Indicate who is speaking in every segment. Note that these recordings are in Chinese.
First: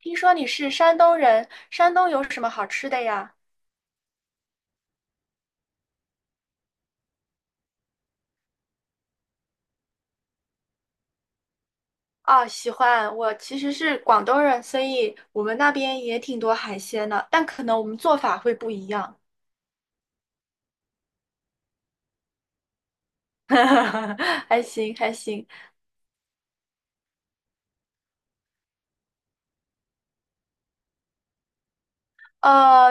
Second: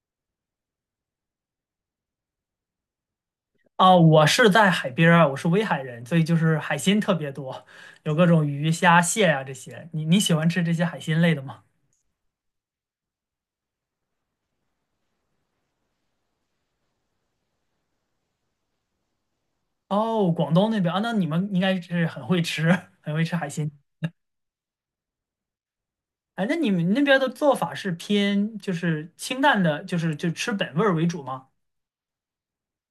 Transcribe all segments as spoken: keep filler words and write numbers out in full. Speaker 1: 听说你是山东人，山东有什么好吃的呀？
Speaker 2: 啊，我是在海边儿，我是威海人，所以就是海鲜特别多，有各种鱼虾蟹啊这些。你你喜欢吃这些海鲜类的吗？
Speaker 1: 啊，喜欢，我其实是广东人，所以我们那边也挺多海鲜的，但可能我们做法会不一样。
Speaker 2: 哦，广东那边啊，那你们应该是很会吃，很会吃海鲜。
Speaker 1: 还行，还行。
Speaker 2: 哎，那你们那边的做法是偏就是清淡的，就是就吃本味儿为主吗？
Speaker 1: 呃，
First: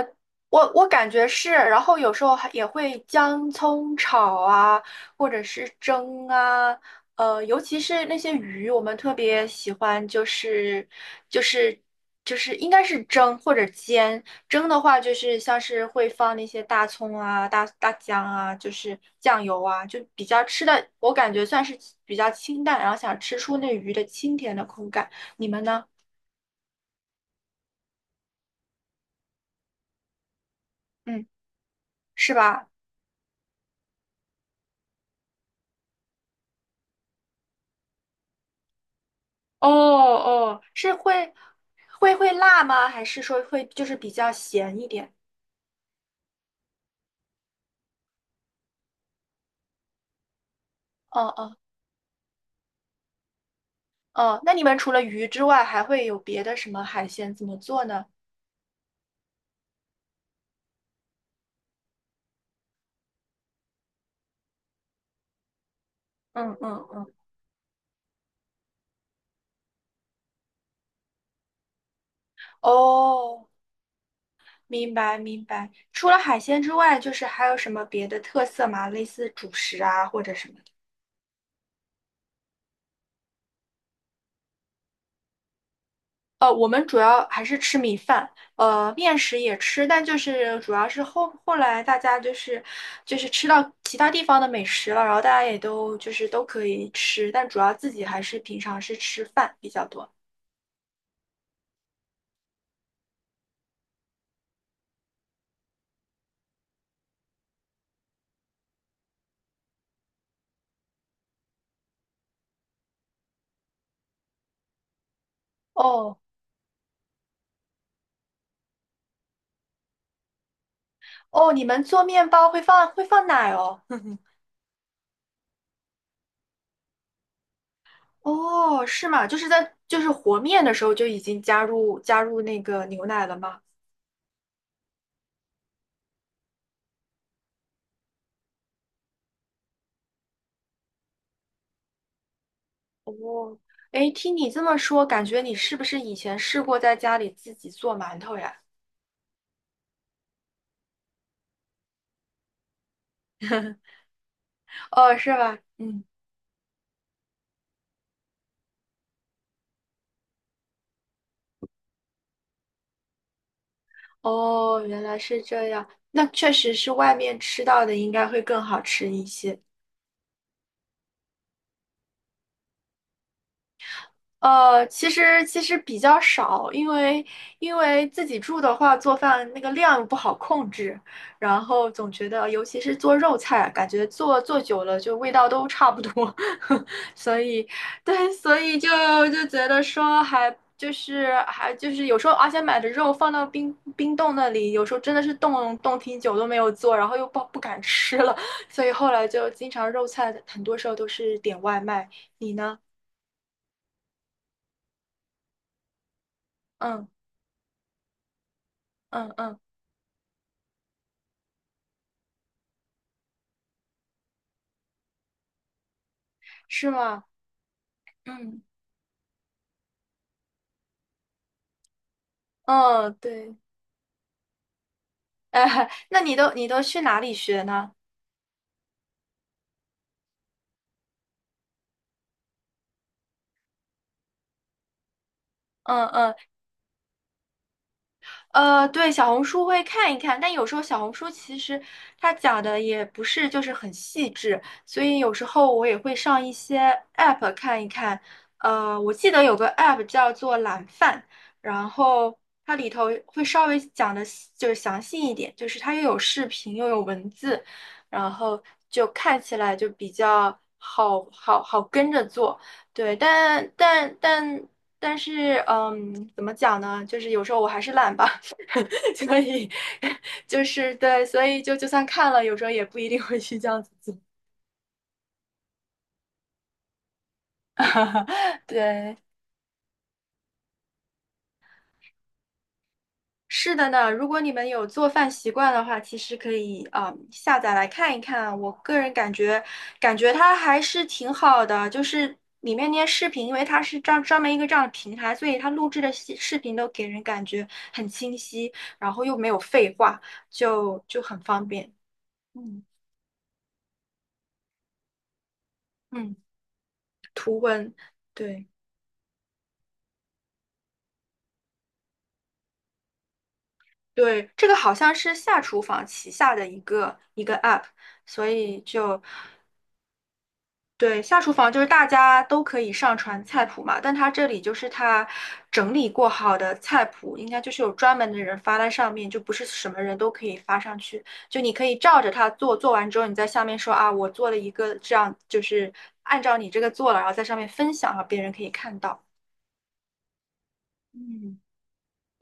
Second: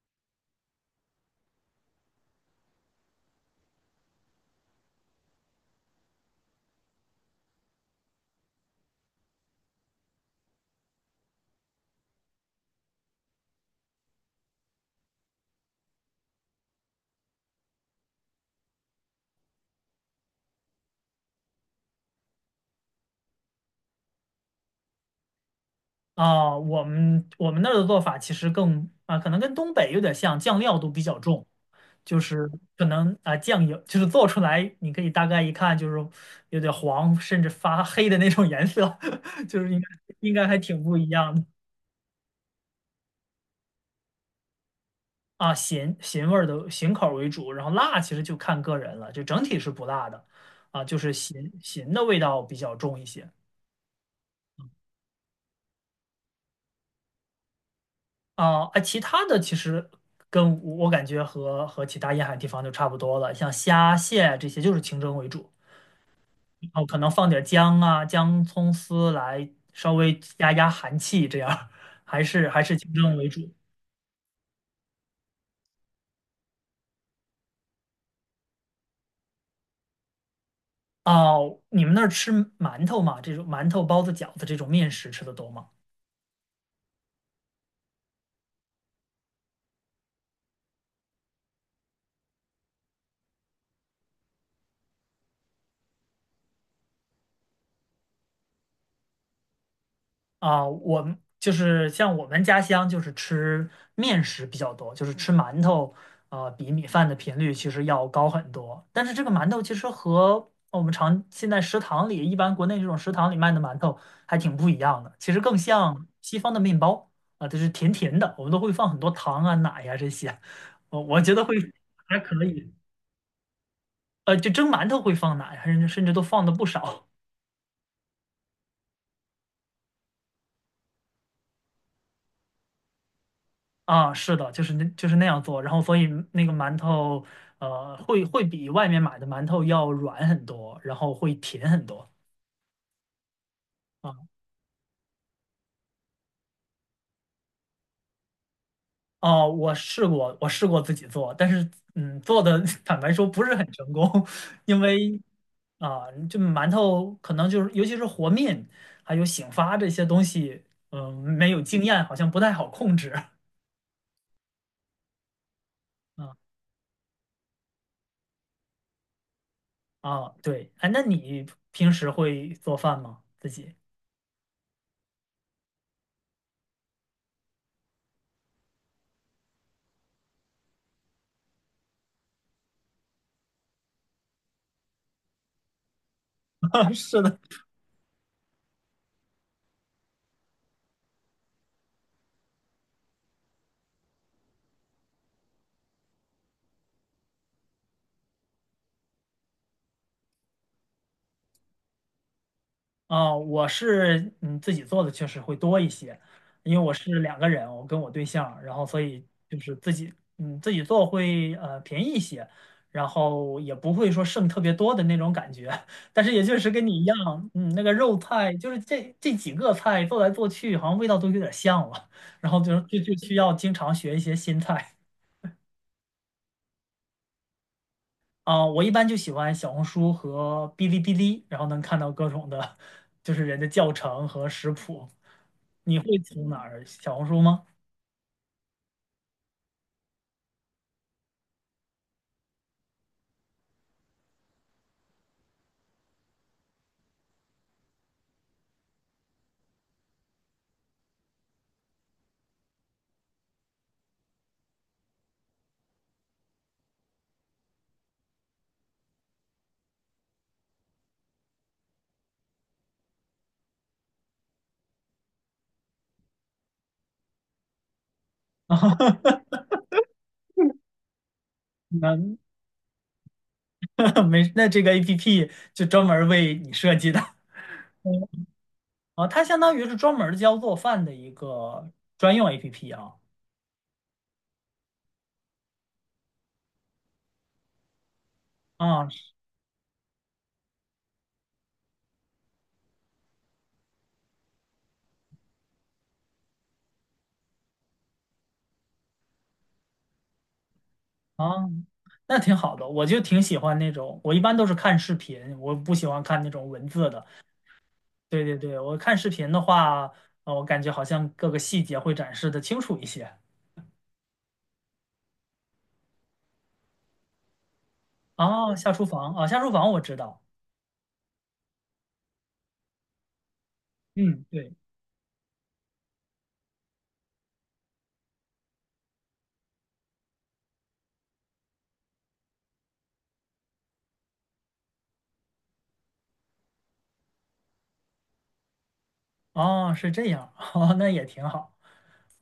Speaker 1: 我我感觉是，然后有时候还也会姜葱炒啊，或者是蒸啊，呃，尤其是那些鱼，我们特别喜欢，就是就是就是应该是蒸或者煎。蒸的话，就是像是会放那些大葱啊、大大姜啊，就是酱油啊，就比较吃的，我感觉算是比较清淡，然后想吃出那鱼的清甜的口感。你们呢？
Speaker 2: 啊，我们我们那儿的做法其实更啊，可能跟东北有点像，酱料都比较
Speaker 1: 嗯，
Speaker 2: 重。就
Speaker 1: 是
Speaker 2: 是
Speaker 1: 吧？
Speaker 2: 可能啊、酱油就是做出来，你可以大概一看就是有点黄，甚至发黑的那种颜色，就
Speaker 1: 哦
Speaker 2: 是应该应该还
Speaker 1: 哦，
Speaker 2: 挺
Speaker 1: 是
Speaker 2: 不一
Speaker 1: 会
Speaker 2: 样的
Speaker 1: 会会辣吗？还是说会就是比较咸一点？
Speaker 2: 啊。咸咸味儿的咸口儿为主，然后辣其实就看个人了，就整体是不辣的啊，就是
Speaker 1: 哦
Speaker 2: 咸
Speaker 1: 哦
Speaker 2: 咸的味道比较重一些
Speaker 1: 哦，那你们除了鱼之外，还会有别的什么海鲜怎么做呢？
Speaker 2: 啊。啊，其他的其实跟我感觉和和其他沿海地方就差不多了，像虾蟹这些就是清蒸为主。
Speaker 1: 嗯
Speaker 2: 哦，
Speaker 1: 嗯
Speaker 2: 可能
Speaker 1: 嗯，
Speaker 2: 放点姜啊、姜、葱丝来稍微压压寒气，这样还是还是清蒸为
Speaker 1: 哦，
Speaker 2: 主。
Speaker 1: 明白明白。除了海鲜之外，就是还有什么别的特色吗？类似主食啊，或者什么？
Speaker 2: 哦，你们那儿吃馒头吗？这种馒头、包子、饺子这种面食吃的多吗？
Speaker 1: 呃，我们主要还是吃米饭，呃，面食也吃，但就是主要是后后来大家就是就是吃到其他地方的美食了，然后大家也都就是都可以吃，但主要自己还是平常是吃饭比较多。
Speaker 2: 啊，我们就是像我们家乡就是吃面食比较多，就是吃馒头，呃，比米饭的频率其实要高很多。但是这个馒头其实和我们常现在食堂里一般国内这种食堂里卖的馒头还挺不一样的，其实更像
Speaker 1: 哦
Speaker 2: 西方的面包啊，就是甜甜的，我们都会放很多糖啊、奶呀、这些，我我觉得
Speaker 1: 哦，
Speaker 2: 会
Speaker 1: 你们做
Speaker 2: 还
Speaker 1: 面
Speaker 2: 可
Speaker 1: 包会
Speaker 2: 以，
Speaker 1: 放会放奶哦？
Speaker 2: 呃，就蒸馒头会放奶，还甚至甚至都放的不少。
Speaker 1: 哦，是吗？就是在就是和面的时候就已经加入加入那个牛奶了吗？
Speaker 2: 啊，是的，就是那就是那样做，然后所以那个馒头，呃，会会比外面买的馒头要软很多，然后会甜很多
Speaker 1: 哦，哎，听
Speaker 2: 啊。
Speaker 1: 你这么说，感觉你是不是以前试过在家里自己做馒头呀？
Speaker 2: 哦，我试过，我试过自己做，但是嗯，做的 坦白说不是很成功，因
Speaker 1: 哦，
Speaker 2: 为
Speaker 1: 是吧？嗯，
Speaker 2: 啊，就馒头可能就是尤其是和面还有醒发这些东西，嗯、没有经验，好像不太好控制。
Speaker 1: 哦，原来是这样。那
Speaker 2: 啊
Speaker 1: 确实是外面吃到的应该会更好吃一些。
Speaker 2: 啊，对，哎，那你平时会做饭吗？自己？
Speaker 1: 呃，其实其实比较少，因为因为自己住的话，做饭那个量不好控制，然后总觉得，尤其是做肉菜，感觉做做久了就味道都差不多，
Speaker 2: 是的。
Speaker 1: 所以对，所以就就觉得说还就是还就是有时候，而且买的肉放到冰冰冻那里，有时候真的是冻冻挺久都没有做，然后又不不敢吃了，所以后来就经常肉菜很多时候都是点外卖。你呢？
Speaker 2: 啊，我是嗯自己做的确实会多一些，因为我
Speaker 1: 嗯
Speaker 2: 是两个人，我跟我对象，然后所以
Speaker 1: 嗯
Speaker 2: 就
Speaker 1: 嗯。
Speaker 2: 是自己嗯自己做会呃便宜一些，然后也不会说剩特别多的那种感觉，但是也确实跟
Speaker 1: 是
Speaker 2: 你一
Speaker 1: 吗？
Speaker 2: 样，嗯那个肉菜
Speaker 1: 嗯，
Speaker 2: 就是这这几个菜做来做去，好像味道都有点像了，然后就就
Speaker 1: 哦，
Speaker 2: 就需要
Speaker 1: 对，
Speaker 2: 经常学一些新菜。
Speaker 1: 哎，那你都你都去哪里学呢？
Speaker 2: 啊、我一般就喜欢小红书和哔哩哔哩，然后能看到各种的，就是人的教程和食谱。你
Speaker 1: 嗯
Speaker 2: 会
Speaker 1: 嗯
Speaker 2: 从哪儿？小红书吗？
Speaker 1: 呃，对，小红书会看一看，但有时候小红书其实它讲的也不是就是很细致，所以有时候我也会上一些 app 看一看。呃，我记得有个 app 叫做懒饭，然后它里头会稍微讲的就是详细一点，就是它又有视频又有文字，然后就看起来就比较好好好跟着做。对，但但但但是，嗯，怎么讲呢？就是有时候我还是懒吧。
Speaker 2: 啊，
Speaker 1: 所以就是对，所以就就算
Speaker 2: 那
Speaker 1: 看了，有时候也不一定会去这样子做。
Speaker 2: 没，那这个 A P P 就专门儿为你设计的
Speaker 1: 对，
Speaker 2: 啊，它相当于是专门儿教做饭的一个专用 A P P 啊
Speaker 1: 是的呢。如果你们有做饭习惯的话，其实可以啊、嗯下载来看一看啊。我个
Speaker 2: 啊
Speaker 1: 人感觉，感觉它还是挺好的，就是里面那些视频，因为它是专专门一个这样的平台，所以它录制的视视频都给人感觉很清晰，然后又没有废话，就就很方
Speaker 2: 啊，
Speaker 1: 便。
Speaker 2: 那挺好
Speaker 1: 嗯
Speaker 2: 的，我就挺喜欢那种，我一般都是看视频，我不喜欢
Speaker 1: 嗯，
Speaker 2: 看那种文字的，
Speaker 1: 图文，
Speaker 2: 对对
Speaker 1: 对。
Speaker 2: 对，我看视频的话，呃我感觉好像各个细节会展示的清楚一些。
Speaker 1: 对，这个好像是下厨房旗下的一个一个 app，所
Speaker 2: 啊。
Speaker 1: 以
Speaker 2: 下厨
Speaker 1: 就
Speaker 2: 房，啊，下厨房我知道。
Speaker 1: 对下厨房就是大家都可以上传菜谱嘛，但它
Speaker 2: 嗯，
Speaker 1: 这里
Speaker 2: 对，
Speaker 1: 就是它整理过好的菜谱，应该就是有专门的人发在上面，就不是什么人都可以发上去，就你可以照着它做，做完之后你在下面说啊，我做了一个这样，就是按照你这个做了，然后在上面分享，让别人可以看到。
Speaker 2: 哦，是这样，哦，那也挺
Speaker 1: 嗯，
Speaker 2: 好。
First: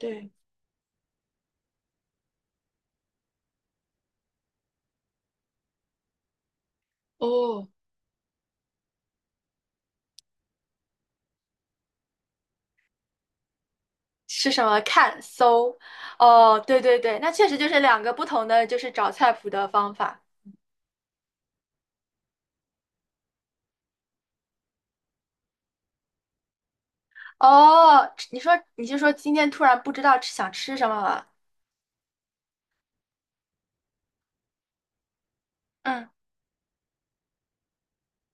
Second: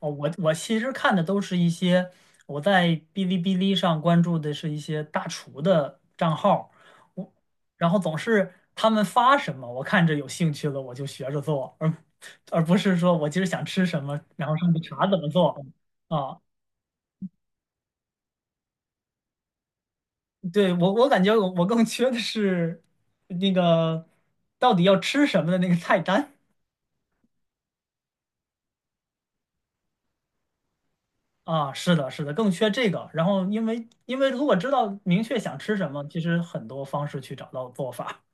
Speaker 2: 哦，我我其实看的都是一些我在哔哩哔哩上关注的是一些大厨的账号，我
Speaker 1: 哦，
Speaker 2: 然后总是他们发什么，我看着有兴趣了我就学着做，而而不是说我今儿想吃什么，然
Speaker 1: 是
Speaker 2: 后
Speaker 1: 什
Speaker 2: 上去
Speaker 1: 么？
Speaker 2: 查怎
Speaker 1: 看
Speaker 2: 么做
Speaker 1: 搜，
Speaker 2: 啊。
Speaker 1: 哦，对对对，那确实就是两个不同的，就是找菜谱的方法。
Speaker 2: 对，我我感觉我我更缺的是那个到底要吃什么的那个菜单
Speaker 1: 哦，你说你就说今天突然不知道吃想吃什么了？
Speaker 2: 啊，是的，是的，更缺这个。然后因为因为如果知道明确想吃什么，
Speaker 1: 嗯，
Speaker 2: 其实很多方式去找到做法。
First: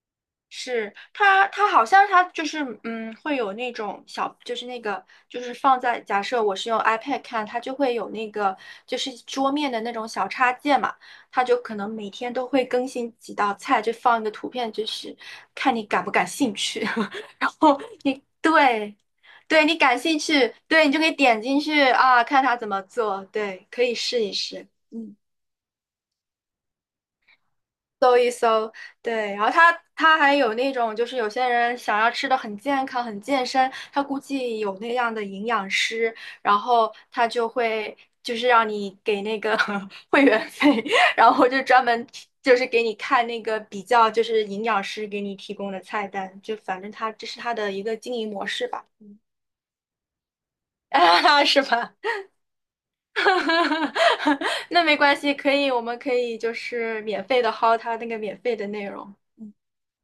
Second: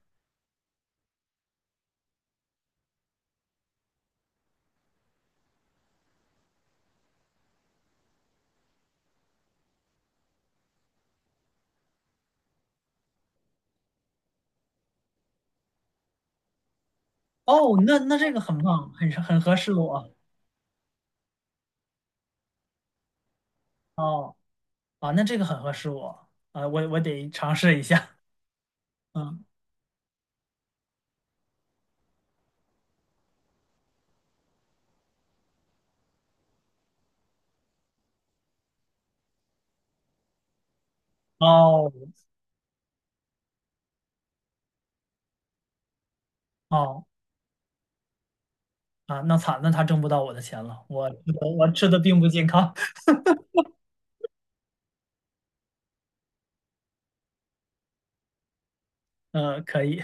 Speaker 1: 是它，它好像它就是嗯，会有那种小，就是那个就是放在假设我是用 iPad 看，它就会有那个就是桌面的那种小插件嘛，它就可能每天都会更新几道菜，就放一个图片，就是看你感不感兴趣。然
Speaker 2: 哦，
Speaker 1: 后
Speaker 2: 那那这个很棒，
Speaker 1: 对，
Speaker 2: 很很合
Speaker 1: 对
Speaker 2: 适
Speaker 1: 你感
Speaker 2: 我。
Speaker 1: 兴趣，对你就可以点进去啊，看他怎么做，对，可以试一
Speaker 2: 哦
Speaker 1: 试，
Speaker 2: 啊，
Speaker 1: 嗯，
Speaker 2: 那这个很合适我啊，我我得尝试一下。
Speaker 1: 搜一搜，对，然
Speaker 2: 嗯，
Speaker 1: 后他他还有那种就是有些人想要吃的很健康、很健身，他估计有那样的营养师，然后他就会就是让你给那个 会员费，然后就专门
Speaker 2: 哦
Speaker 1: 就是给你看那个比较就是营养师给你提供的菜单，就反正
Speaker 2: 哦
Speaker 1: 他这是他的一个经营模式吧，
Speaker 2: 啊，那惨，那他挣不到我的钱了，我
Speaker 1: 啊，是
Speaker 2: 我吃
Speaker 1: 吧？
Speaker 2: 的并不健康。
Speaker 1: 那没关系，可以，我们可以就是免费的薅他那个免费的内容。嗯
Speaker 2: 嗯，可以。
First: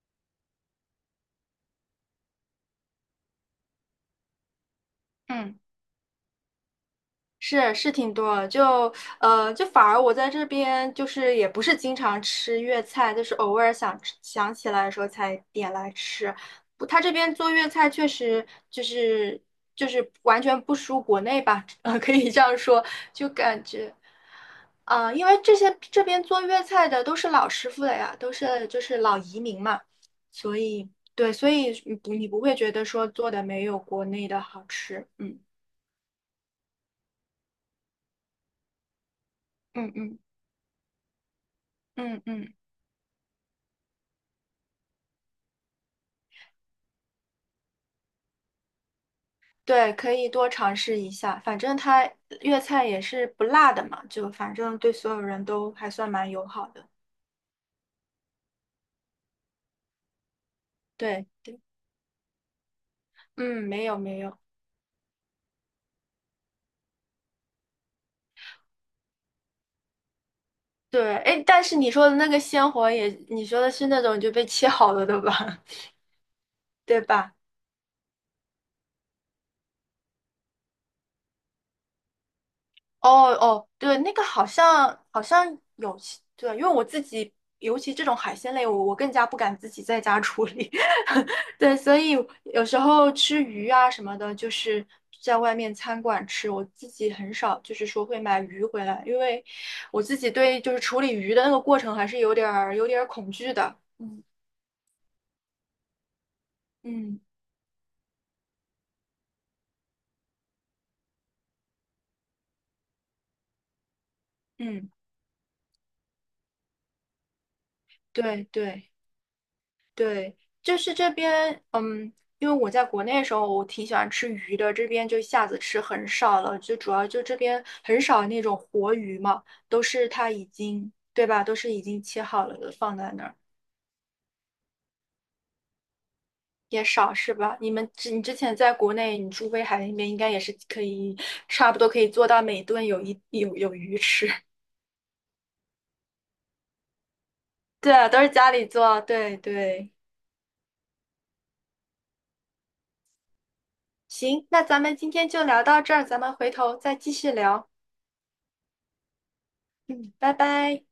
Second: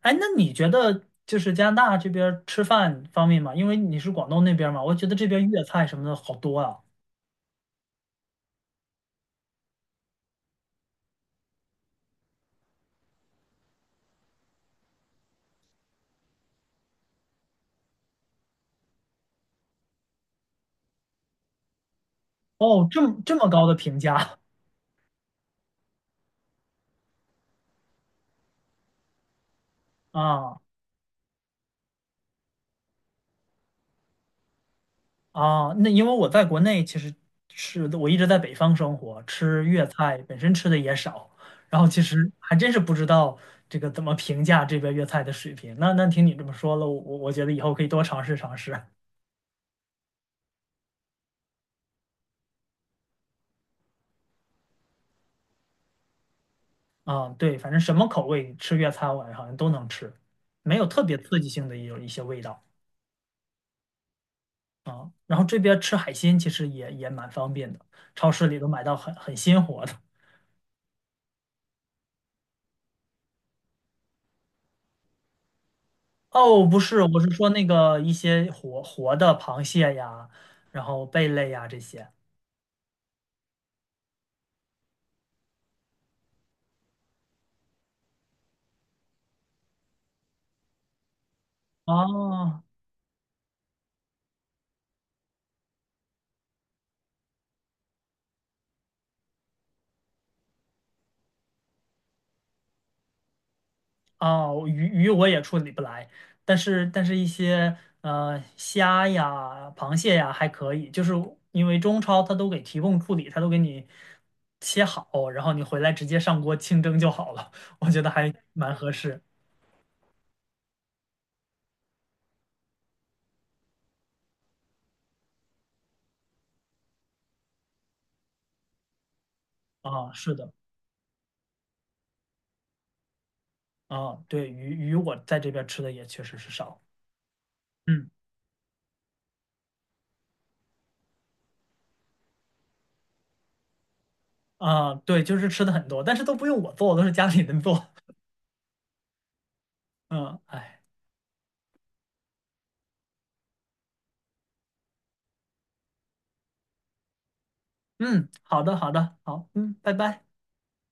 Speaker 2: 哎，那你觉得就是加拿大这边儿吃饭方面嘛？因为你是广东那边儿嘛，我觉得这边
Speaker 1: 嗯。
Speaker 2: 粤菜什么的好多啊。
Speaker 1: 是是挺多的就呃，就反而我在这边就是也不是经常吃粤菜，就是偶尔想吃想起来的时候才点来吃。不，他这边做粤菜确实就是就是完全不输国内吧，呃，可以这样说，
Speaker 2: 哦，这么
Speaker 1: 就
Speaker 2: 这么
Speaker 1: 感
Speaker 2: 高的
Speaker 1: 觉
Speaker 2: 评价
Speaker 1: 啊、呃因为这些这边做粤菜的都是老师傅了呀，都是就是老移民嘛，所
Speaker 2: 啊
Speaker 1: 以对，所以你不你不会觉得说做的没有国内的好吃，嗯
Speaker 2: 啊！那因为我在国内其实吃的，我一直在北方生活，吃粤
Speaker 1: 嗯
Speaker 2: 菜
Speaker 1: 嗯
Speaker 2: 本身吃的也少，然后其
Speaker 1: 嗯
Speaker 2: 实
Speaker 1: 嗯。
Speaker 2: 还真是不知道这个怎么评价这边粤菜的水平。那那听你这么说了，我我我觉得以后可以多尝试尝试
Speaker 1: 对，可以多尝试一下，反正它粤菜也是不辣的嘛，就反正对所有人都还算蛮友好的。
Speaker 2: 啊。对，反正什么口味吃粤菜，我好像都能吃，没有特别
Speaker 1: 对
Speaker 2: 刺激
Speaker 1: 对，
Speaker 2: 性的有一些味道。
Speaker 1: 嗯，没有没有，
Speaker 2: 然后这边吃海鲜其实也也蛮方便的，超市里都买到很很鲜活的。
Speaker 1: 对，哎，但是你说的那个鲜活也，你说的是那种就被切好了的吧？
Speaker 2: 哦，不
Speaker 1: 对
Speaker 2: 是，我是
Speaker 1: 吧？
Speaker 2: 说那个一些活活的螃蟹呀，然后贝类呀这些。
Speaker 1: 哦哦，对，那个好像好像有其对，因为我自己，尤其这种海鲜类，我我更加不敢自己在家处理，对，所以
Speaker 2: 哦
Speaker 1: 有时候吃鱼啊什么的，就是在外面餐馆吃，我自己很少，就是说会买鱼回来，因为我自己对就是处理鱼的那个过程还是有点儿有点儿恐惧的，嗯
Speaker 2: 哦，鱼鱼我也处理不来，但是但是
Speaker 1: 嗯
Speaker 2: 一些呃虾呀、螃蟹呀还可以，就是因为中超它都给提供处理，它都给你切
Speaker 1: 嗯，
Speaker 2: 好，然后你回来直接上锅清蒸就好了，我觉得还
Speaker 1: 对
Speaker 2: 蛮
Speaker 1: 对。
Speaker 2: 合适
Speaker 1: 对，就是这边，嗯，因为我在国内的时候，我挺喜欢吃鱼的，这边就一下子吃很少了，就主要就这边很少那种活鱼嘛，都是
Speaker 2: 啊。
Speaker 1: 它
Speaker 2: 是
Speaker 1: 已
Speaker 2: 的。
Speaker 1: 经，对吧？都是已经切好了的，放在那儿
Speaker 2: 啊，对，鱼鱼我在这边吃的也确实是少，
Speaker 1: 也少是吧？你们
Speaker 2: 嗯，
Speaker 1: 之你之前在国内，你住威海那边应该也是可以，差不多可以做到每顿有一有有鱼吃。
Speaker 2: 啊，对，就是吃的很多，但是都不用我做，都是家里人做，
Speaker 1: 对啊，都是家里做，对对。
Speaker 2: 嗯，哎，
Speaker 1: 行，那咱们今天就聊到这儿，咱们回头再继续聊。
Speaker 2: 嗯，好的，好的，好，嗯，拜
Speaker 1: 嗯，
Speaker 2: 拜。
Speaker 1: 拜拜。